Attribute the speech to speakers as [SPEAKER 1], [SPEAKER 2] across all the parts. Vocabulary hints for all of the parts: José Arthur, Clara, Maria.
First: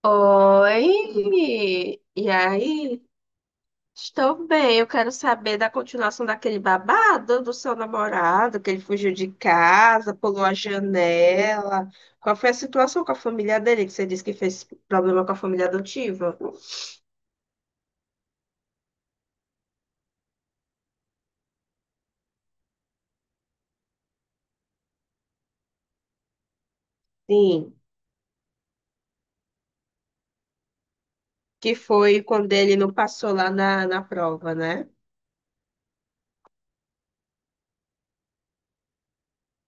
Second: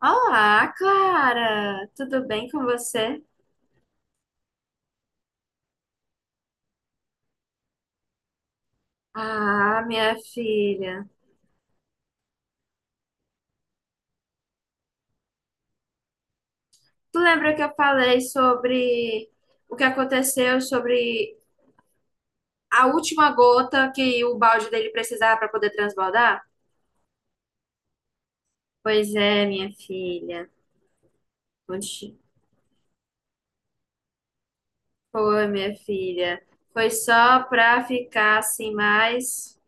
[SPEAKER 1] Olá, Clara!
[SPEAKER 2] Oi,
[SPEAKER 1] Tudo
[SPEAKER 2] e
[SPEAKER 1] bem com
[SPEAKER 2] aí?
[SPEAKER 1] você?
[SPEAKER 2] Estou bem. Eu quero saber da continuação daquele babado do seu namorado, que ele fugiu de
[SPEAKER 1] Ah,
[SPEAKER 2] casa,
[SPEAKER 1] minha
[SPEAKER 2] pulou a
[SPEAKER 1] filha.
[SPEAKER 2] janela. Qual foi a situação com a família dele, que você disse que fez problema com a família adotiva?
[SPEAKER 1] Tu lembra que eu falei sobre o que aconteceu, sobre a última gota que o balde dele precisava para poder transbordar?
[SPEAKER 2] Sim,
[SPEAKER 1] Pois é, minha filha.
[SPEAKER 2] que
[SPEAKER 1] Onde
[SPEAKER 2] foi quando ele não passou lá na prova, né?
[SPEAKER 1] foi, minha filha? Foi só para ficar assim mais,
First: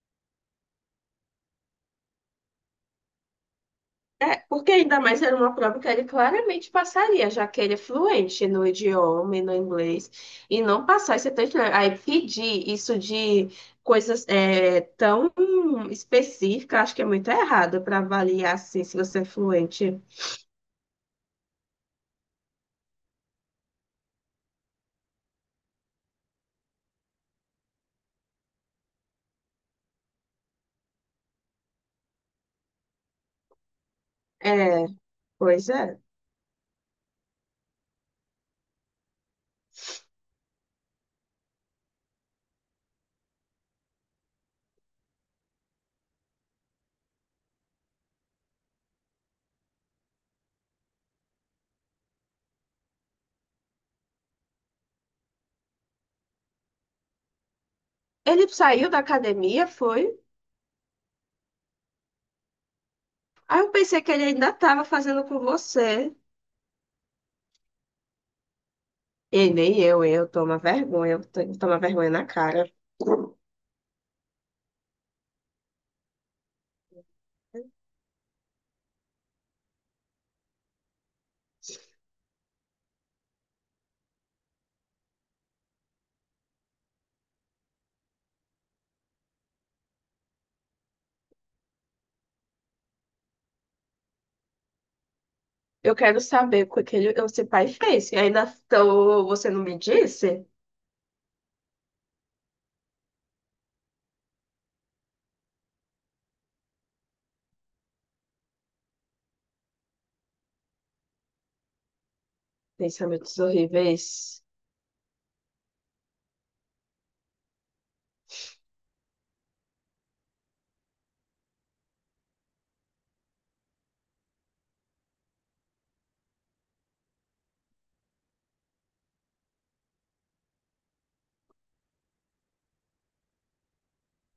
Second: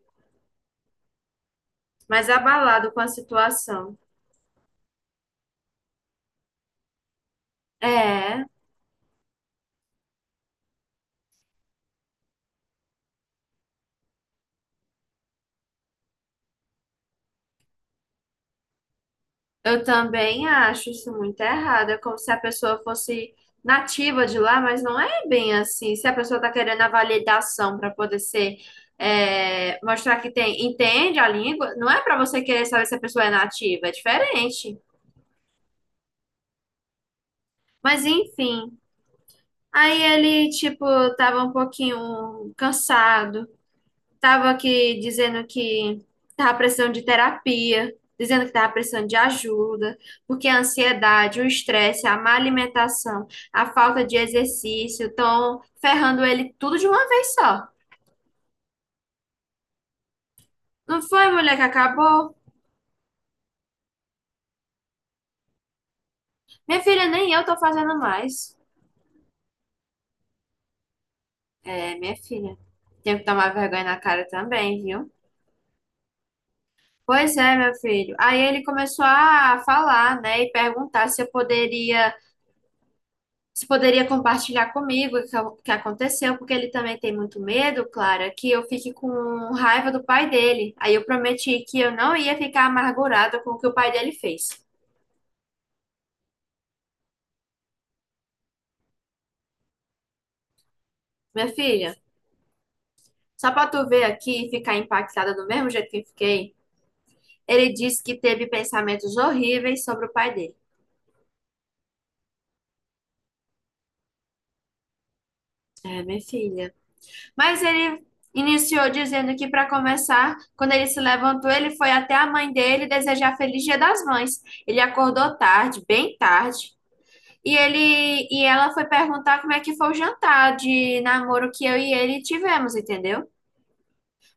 [SPEAKER 1] mais abalado com a situação.
[SPEAKER 2] É, porque ainda mais era uma prova que ele claramente passaria, já que ele é
[SPEAKER 1] É.
[SPEAKER 2] fluente no idioma e no inglês, e não passar esse tanto. Aí pedir isso de coisas é, tão específicas, acho que é muito errado para avaliar assim, se você é
[SPEAKER 1] Eu
[SPEAKER 2] fluente.
[SPEAKER 1] também acho isso muito errado. É como se a pessoa fosse nativa de lá, mas não é bem assim. Se a pessoa está querendo a validação para poder ser, é, mostrar que tem, entende a língua, não é para você querer saber se a pessoa é nativa, é diferente.
[SPEAKER 2] É, pois é.
[SPEAKER 1] Mas enfim. Aí ele, tipo, tava um pouquinho cansado. Tava aqui dizendo que tava precisando de terapia, dizendo que tava precisando de ajuda, porque a ansiedade, o estresse, a má alimentação, a falta de exercício estão ferrando ele tudo de uma vez só.
[SPEAKER 2] Ele saiu da academia, foi.
[SPEAKER 1] Não foi, mulher, que acabou?
[SPEAKER 2] Aí eu pensei que ele ainda estava fazendo com você.
[SPEAKER 1] Minha filha, nem eu tô fazendo mais.
[SPEAKER 2] E nem eu, eu tomo
[SPEAKER 1] É,
[SPEAKER 2] vergonha
[SPEAKER 1] minha
[SPEAKER 2] na
[SPEAKER 1] filha,
[SPEAKER 2] cara.
[SPEAKER 1] tenho que tomar vergonha na cara também, viu? Pois é, meu filho. Aí ele começou a falar, né, e perguntar se eu poderia você poderia compartilhar comigo o que aconteceu, porque ele também tem muito medo, Clara, que eu fique com raiva do pai dele. Aí eu prometi que eu não ia ficar amargurada com o que o pai dele fez.
[SPEAKER 2] Eu quero saber o que aquele ele, seu pai fez. E ainda então, você não me disse?
[SPEAKER 1] Minha filha, só pra tu ver aqui e ficar impactada do mesmo jeito que eu fiquei, ele disse que teve pensamentos horríveis sobre o pai dele.
[SPEAKER 2] Pensamentos horríveis.
[SPEAKER 1] É, minha filha. Mas ele iniciou dizendo que, para começar, quando ele se levantou, ele foi até a mãe dele desejar feliz Dia das Mães. Ele acordou tarde, bem tarde. E ele e ela foi perguntar como é que foi o jantar de namoro que eu e ele tivemos, entendeu?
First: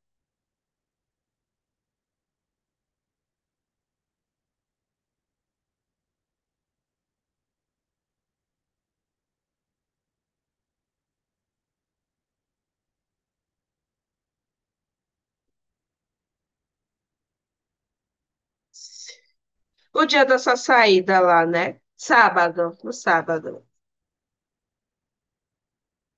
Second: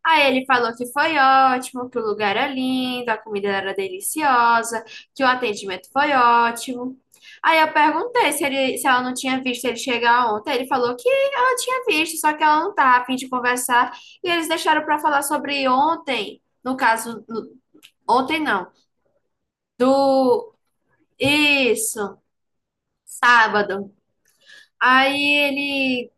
[SPEAKER 1] Aí ele falou que foi ótimo, que o lugar era lindo, a comida era deliciosa, que o atendimento foi ótimo. Aí eu perguntei se, ele, se ela não tinha visto ele chegar ontem. Ele falou que ela tinha visto, só que ela não tá a fim de conversar. E eles deixaram para falar sobre ontem, no caso, no- ontem não,
[SPEAKER 2] O dia da
[SPEAKER 1] do
[SPEAKER 2] sua saída lá, né?
[SPEAKER 1] isso,
[SPEAKER 2] Sábado, no sábado.
[SPEAKER 1] sábado. Aí ele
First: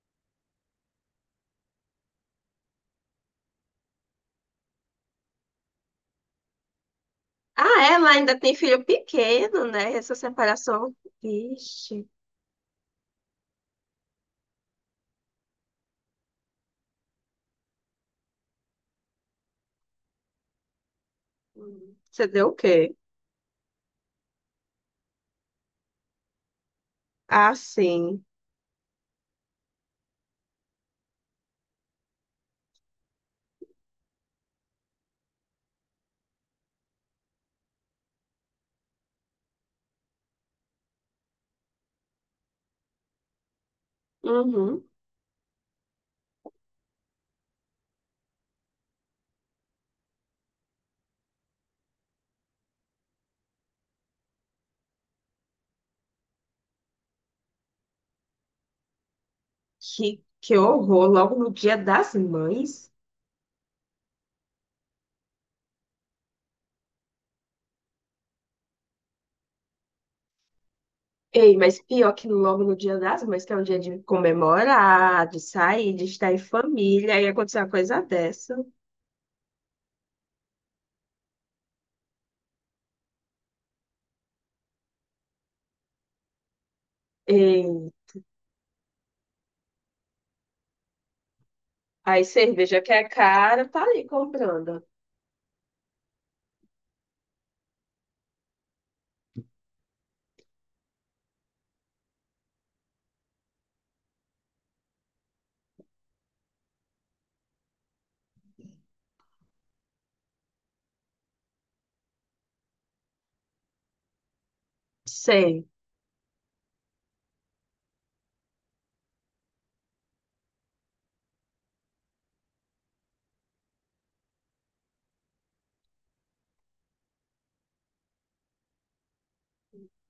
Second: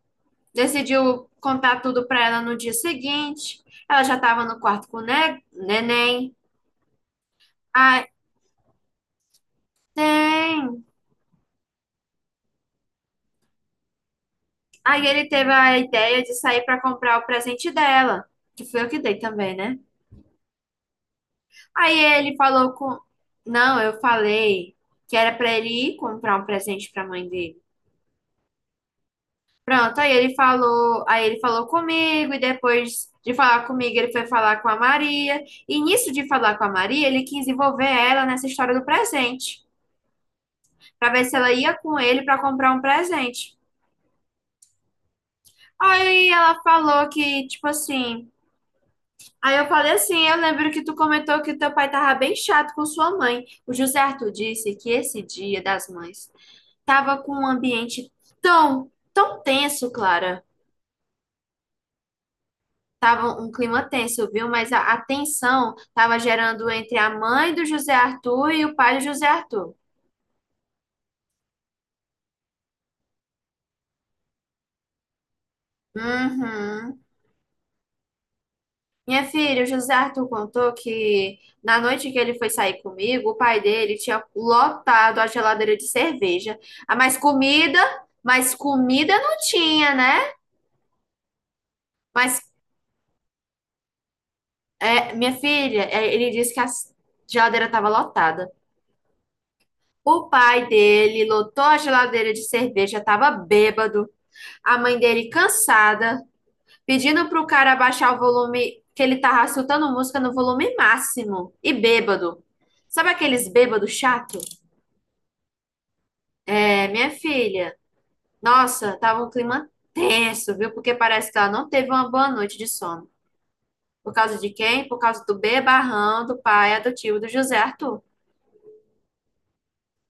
[SPEAKER 1] decidiu contar tudo para ela no dia seguinte. Ela já estava no quarto com o neném.
[SPEAKER 2] Ah,
[SPEAKER 1] Aí,
[SPEAKER 2] ela ainda tem filho pequeno, né? Essa
[SPEAKER 1] tem.
[SPEAKER 2] separação. Vixe.
[SPEAKER 1] Aí ele teve a ideia de sair para comprar o presente dela, que foi eu que dei também, né? Aí
[SPEAKER 2] Você
[SPEAKER 1] ele
[SPEAKER 2] deu o
[SPEAKER 1] falou
[SPEAKER 2] quê?
[SPEAKER 1] com. Não, eu falei que era para ele ir comprar um presente para a mãe
[SPEAKER 2] Ah,
[SPEAKER 1] dele.
[SPEAKER 2] sim.
[SPEAKER 1] Pronto, aí ele falou comigo e depois de falar comigo ele foi falar com a Maria. E nisso de falar com a Maria, ele quis envolver ela nessa história do presente, para ver se ela ia com ele para comprar um presente.
[SPEAKER 2] Uhum.
[SPEAKER 1] Aí ela falou que, tipo assim. Aí eu falei assim: eu lembro que tu comentou que teu pai tava bem chato com sua mãe. O José Arthur disse que esse Dia das Mães tava com um ambiente tão, tão tenso, Clara.
[SPEAKER 2] Que horror, logo no dia das mães.
[SPEAKER 1] Tava um clima tenso, viu? Mas a tensão tava gerando entre a mãe do José Arthur e o pai do José Arthur.
[SPEAKER 2] Ei, mas pior que logo no Dia das Mães, que é um dia de comemorar, de sair, de estar em
[SPEAKER 1] Uhum.
[SPEAKER 2] família, aí acontecer uma coisa dessa.
[SPEAKER 1] Minha filha, o José Arthur contou que na noite que ele foi sair comigo, o pai dele tinha lotado a geladeira de cerveja. Ah,
[SPEAKER 2] Ei,
[SPEAKER 1] mas comida não tinha, né?
[SPEAKER 2] aí
[SPEAKER 1] Mas
[SPEAKER 2] cerveja que é cara, tá ali comprando.
[SPEAKER 1] é, minha filha, é, ele disse que a geladeira estava lotada. O pai dele lotou a geladeira de cerveja, estava bêbado. A mãe dele cansada, pedindo pro cara abaixar o volume, que ele tava escutando música no volume máximo e bêbado. Sabe aqueles bêbados chato?
[SPEAKER 2] Sei.
[SPEAKER 1] É, minha filha, nossa, tava um clima tenso, viu? Porque parece que ela não teve uma boa noite de sono. Por causa de quem? Por causa do bebarrão do pai adotivo do José Arthur.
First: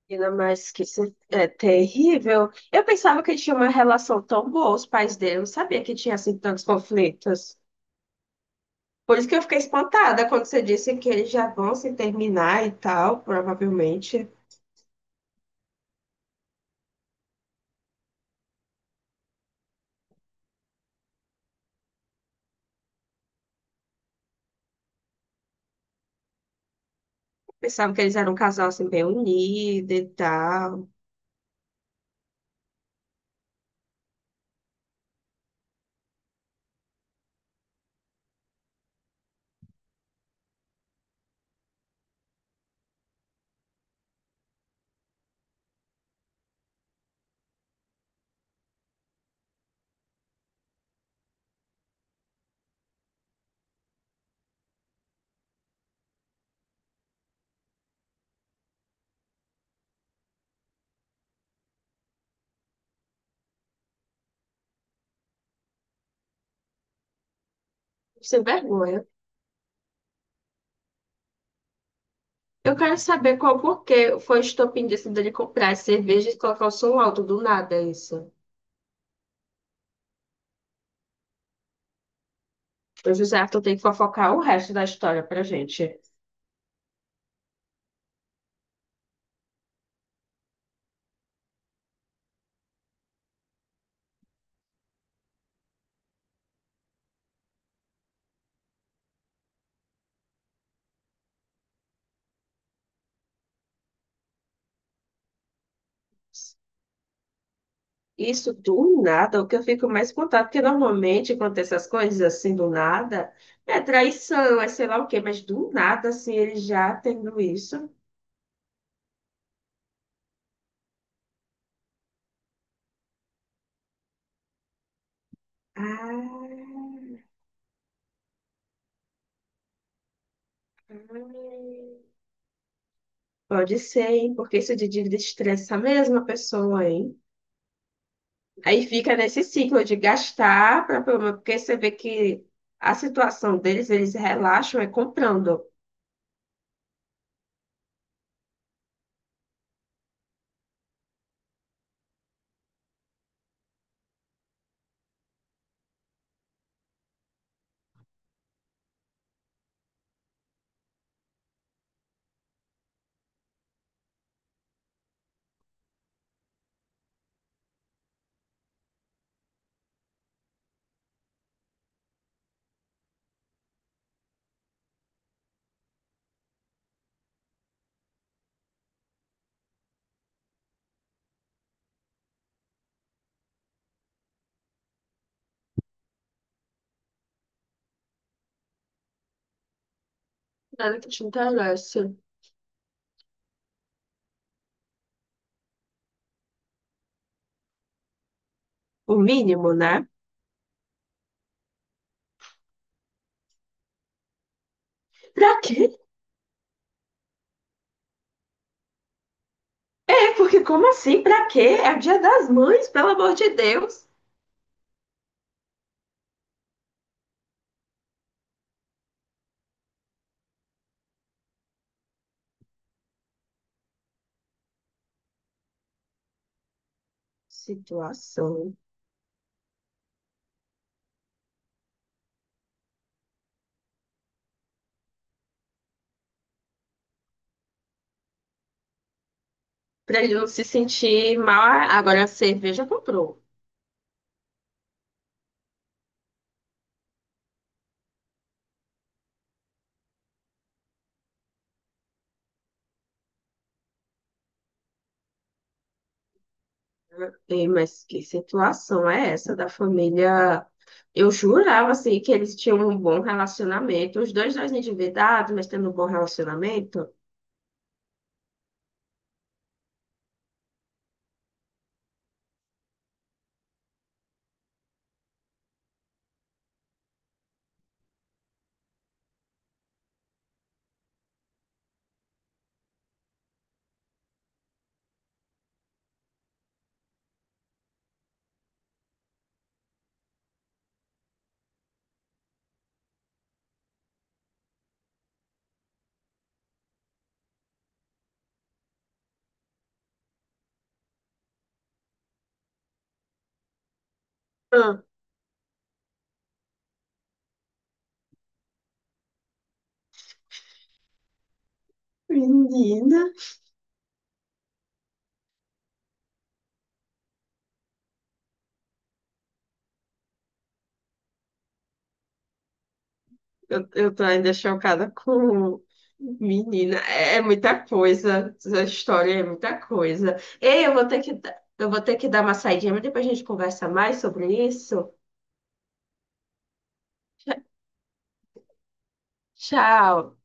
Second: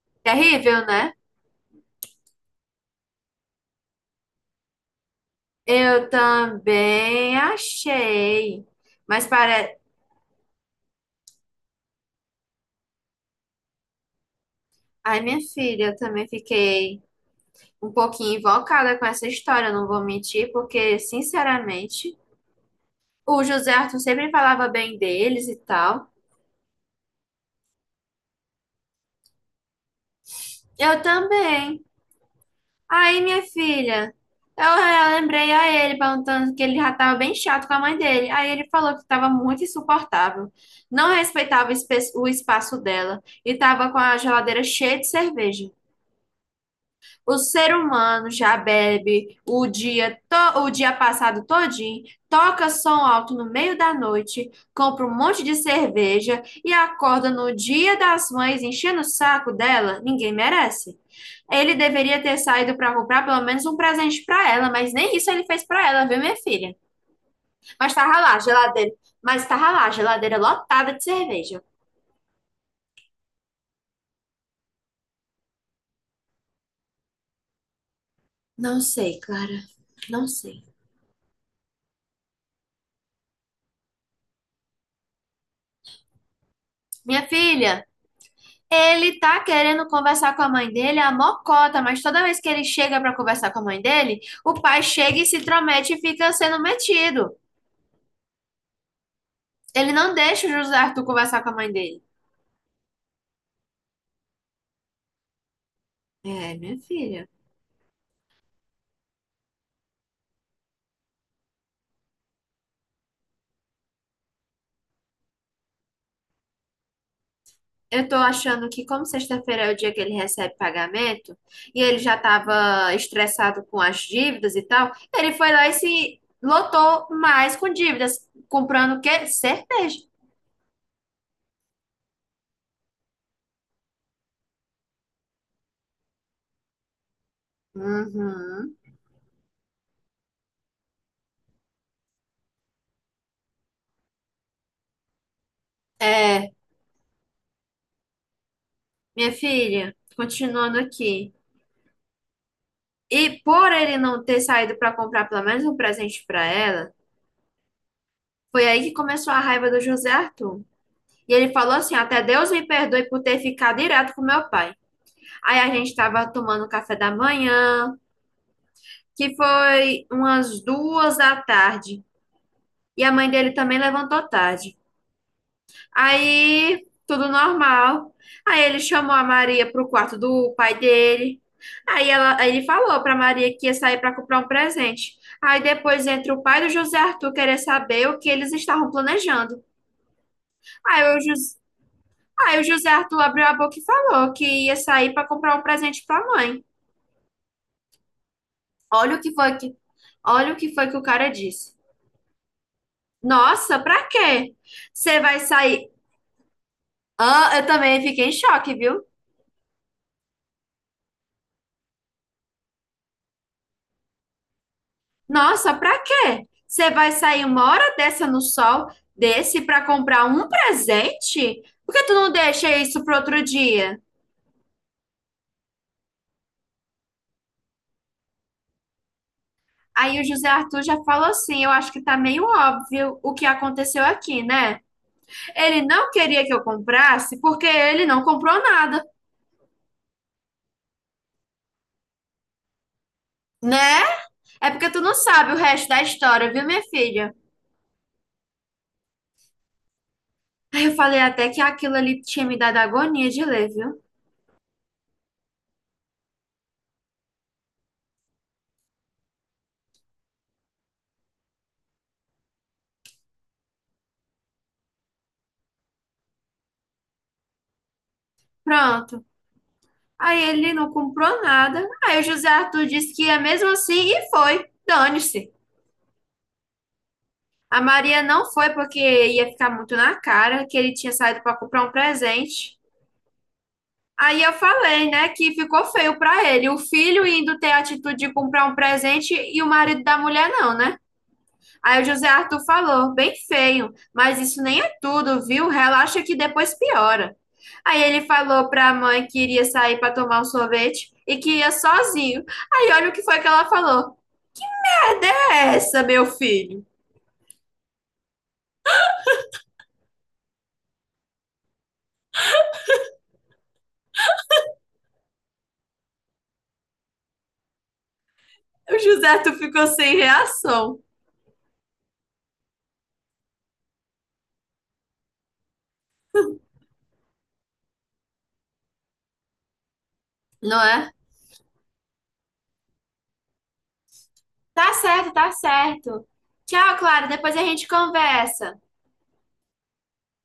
[SPEAKER 2] Ainda mais que
[SPEAKER 1] Terrível, né?
[SPEAKER 2] isso é terrível. Eu pensava que tinha uma relação tão boa, os pais dele, eu não sabia que
[SPEAKER 1] Eu
[SPEAKER 2] tinha assim tantos
[SPEAKER 1] também
[SPEAKER 2] conflitos.
[SPEAKER 1] achei.
[SPEAKER 2] Por
[SPEAKER 1] Mas
[SPEAKER 2] isso que eu fiquei
[SPEAKER 1] parece.
[SPEAKER 2] espantada quando você disse que eles já vão se terminar e tal, provavelmente.
[SPEAKER 1] Ai, minha filha, eu também fiquei um pouquinho invocada com essa história, não vou mentir, porque, sinceramente, o José Arthur sempre falava bem deles e tal.
[SPEAKER 2] Pensava que eles eram um casal assim bem unido e tal.
[SPEAKER 1] Eu também. Aí, minha filha, eu lembrei a ele perguntando que ele já estava bem chato com a mãe dele. Aí ele falou que estava muito insuportável, não respeitava o o espaço dela e estava com a geladeira cheia de cerveja. O ser humano já bebe o dia, o dia passado todinho, toca som alto no meio da noite, compra um monte de cerveja e acorda no Dia das Mães enchendo o saco dela. Ninguém merece. Ele deveria ter saído para comprar pelo menos um presente para ela, mas nem isso ele fez para ela, viu, minha filha? Mas tava lá,
[SPEAKER 2] Sem
[SPEAKER 1] geladeira.
[SPEAKER 2] vergonha.
[SPEAKER 1] Mas tava lá, geladeira lotada de cerveja.
[SPEAKER 2] Eu quero saber qual porquê foi o estopim disso dele comprar as cervejas e colocar o som alto do nada, isso.
[SPEAKER 1] Não sei, Clara. Não sei.
[SPEAKER 2] O José Arthur tem que fofocar o resto da história pra gente.
[SPEAKER 1] Minha filha. Ele tá querendo conversar com a mãe dele, a mocota, mas toda vez que ele chega para conversar com a mãe dele, o pai chega e se intromete e fica sendo metido. Ele não deixa o José Arthur conversar com a mãe dele. É, minha filha.
[SPEAKER 2] Isso do nada, o que eu fico mais espantado, porque normalmente quando tem essas coisas assim do nada, é traição, é sei lá o quê, mas do nada, assim, ele já tendo isso.
[SPEAKER 1] Eu tô achando que, como sexta-feira é o dia que ele recebe pagamento, e ele já tava estressado com as dívidas e tal, ele foi lá e se lotou
[SPEAKER 2] Ah,
[SPEAKER 1] mais com dívidas, comprando o quê? Cerveja.
[SPEAKER 2] pode ser, hein? Porque isso de dívida estressa a mesma pessoa, hein?
[SPEAKER 1] Uhum.
[SPEAKER 2] Aí fica nesse ciclo de gastar, porque você vê que a situação deles, eles relaxam é comprando.
[SPEAKER 1] É, minha filha, continuando aqui. E por ele não ter saído para comprar pelo menos um presente para ela, foi aí que começou a raiva do José Arthur. E ele falou assim: até Deus me perdoe por ter ficado direto com meu pai. Aí a gente estava tomando café da manhã, que foi umas duas da tarde. E a mãe dele também levantou tarde. Aí, tudo normal. Aí ele chamou a Maria pro quarto do pai dele. Aí, ela, aí ele falou pra Maria que ia sair pra comprar um presente. Aí depois entra o pai do José Arthur querer saber o que eles estavam planejando.
[SPEAKER 2] Nada
[SPEAKER 1] Aí
[SPEAKER 2] que
[SPEAKER 1] o,
[SPEAKER 2] te
[SPEAKER 1] Jus-
[SPEAKER 2] interessa.
[SPEAKER 1] aí o José Arthur abriu a boca e falou que ia sair pra comprar um presente pra mãe.
[SPEAKER 2] O
[SPEAKER 1] Olha o que foi
[SPEAKER 2] mínimo,
[SPEAKER 1] que,
[SPEAKER 2] né?
[SPEAKER 1] olha o que foi que o cara disse. Nossa, pra quê? Você vai
[SPEAKER 2] Pra
[SPEAKER 1] sair?
[SPEAKER 2] quê?
[SPEAKER 1] Ah, eu também fiquei em choque, viu?
[SPEAKER 2] É, porque como assim? Pra quê? É o Dia das Mães, pelo amor de Deus.
[SPEAKER 1] Nossa, pra quê? Você vai sair uma hora dessa no sol desse pra comprar um presente? Por que tu não deixa isso pro outro dia?
[SPEAKER 2] Situação.
[SPEAKER 1] Aí o José Arthur já falou assim: eu acho que tá meio óbvio o que aconteceu aqui, né? Ele não queria que eu comprasse porque ele não comprou nada,
[SPEAKER 2] Pra ele não se sentir mal, agora a cerveja comprou.
[SPEAKER 1] né? É porque tu não sabe o resto da história, viu, minha filha? Aí eu falei até que aquilo ali tinha me dado agonia de ler, viu?
[SPEAKER 2] Ei, mas que situação é essa da família? Eu jurava, assim, que eles tinham um bom relacionamento. Os dois, dois endividados, mas tendo um bom relacionamento.
[SPEAKER 1] Pronto. Aí ele não comprou nada. Aí o José Arthur disse que ia mesmo assim e foi. Dane-se. A Maria não foi porque ia ficar muito na cara, que ele tinha saído para comprar um presente. Aí eu falei, né, que ficou feio para ele, o filho indo ter a atitude de comprar um presente e o marido da mulher não, né? Aí o José Arthur falou, bem feio, mas isso nem é tudo, viu? Relaxa que depois piora. Aí ele falou para a mãe que iria sair para tomar um sorvete e que ia sozinho. Aí olha o que foi que ela falou.
[SPEAKER 2] Ah,
[SPEAKER 1] Cadê essa, meu filho?
[SPEAKER 2] menina,
[SPEAKER 1] O José Arthur ficou sem reação,
[SPEAKER 2] eu tô ainda chocada com... Menina, é, é muita coisa. Essa história é muita coisa.
[SPEAKER 1] não
[SPEAKER 2] Ei, eu vou
[SPEAKER 1] é?
[SPEAKER 2] ter eu vou ter que dar uma saidinha, mas depois a gente conversa mais sobre
[SPEAKER 1] Tá
[SPEAKER 2] isso.
[SPEAKER 1] certo, tá certo. Tchau, Clara, depois a gente conversa.
[SPEAKER 2] Tchau.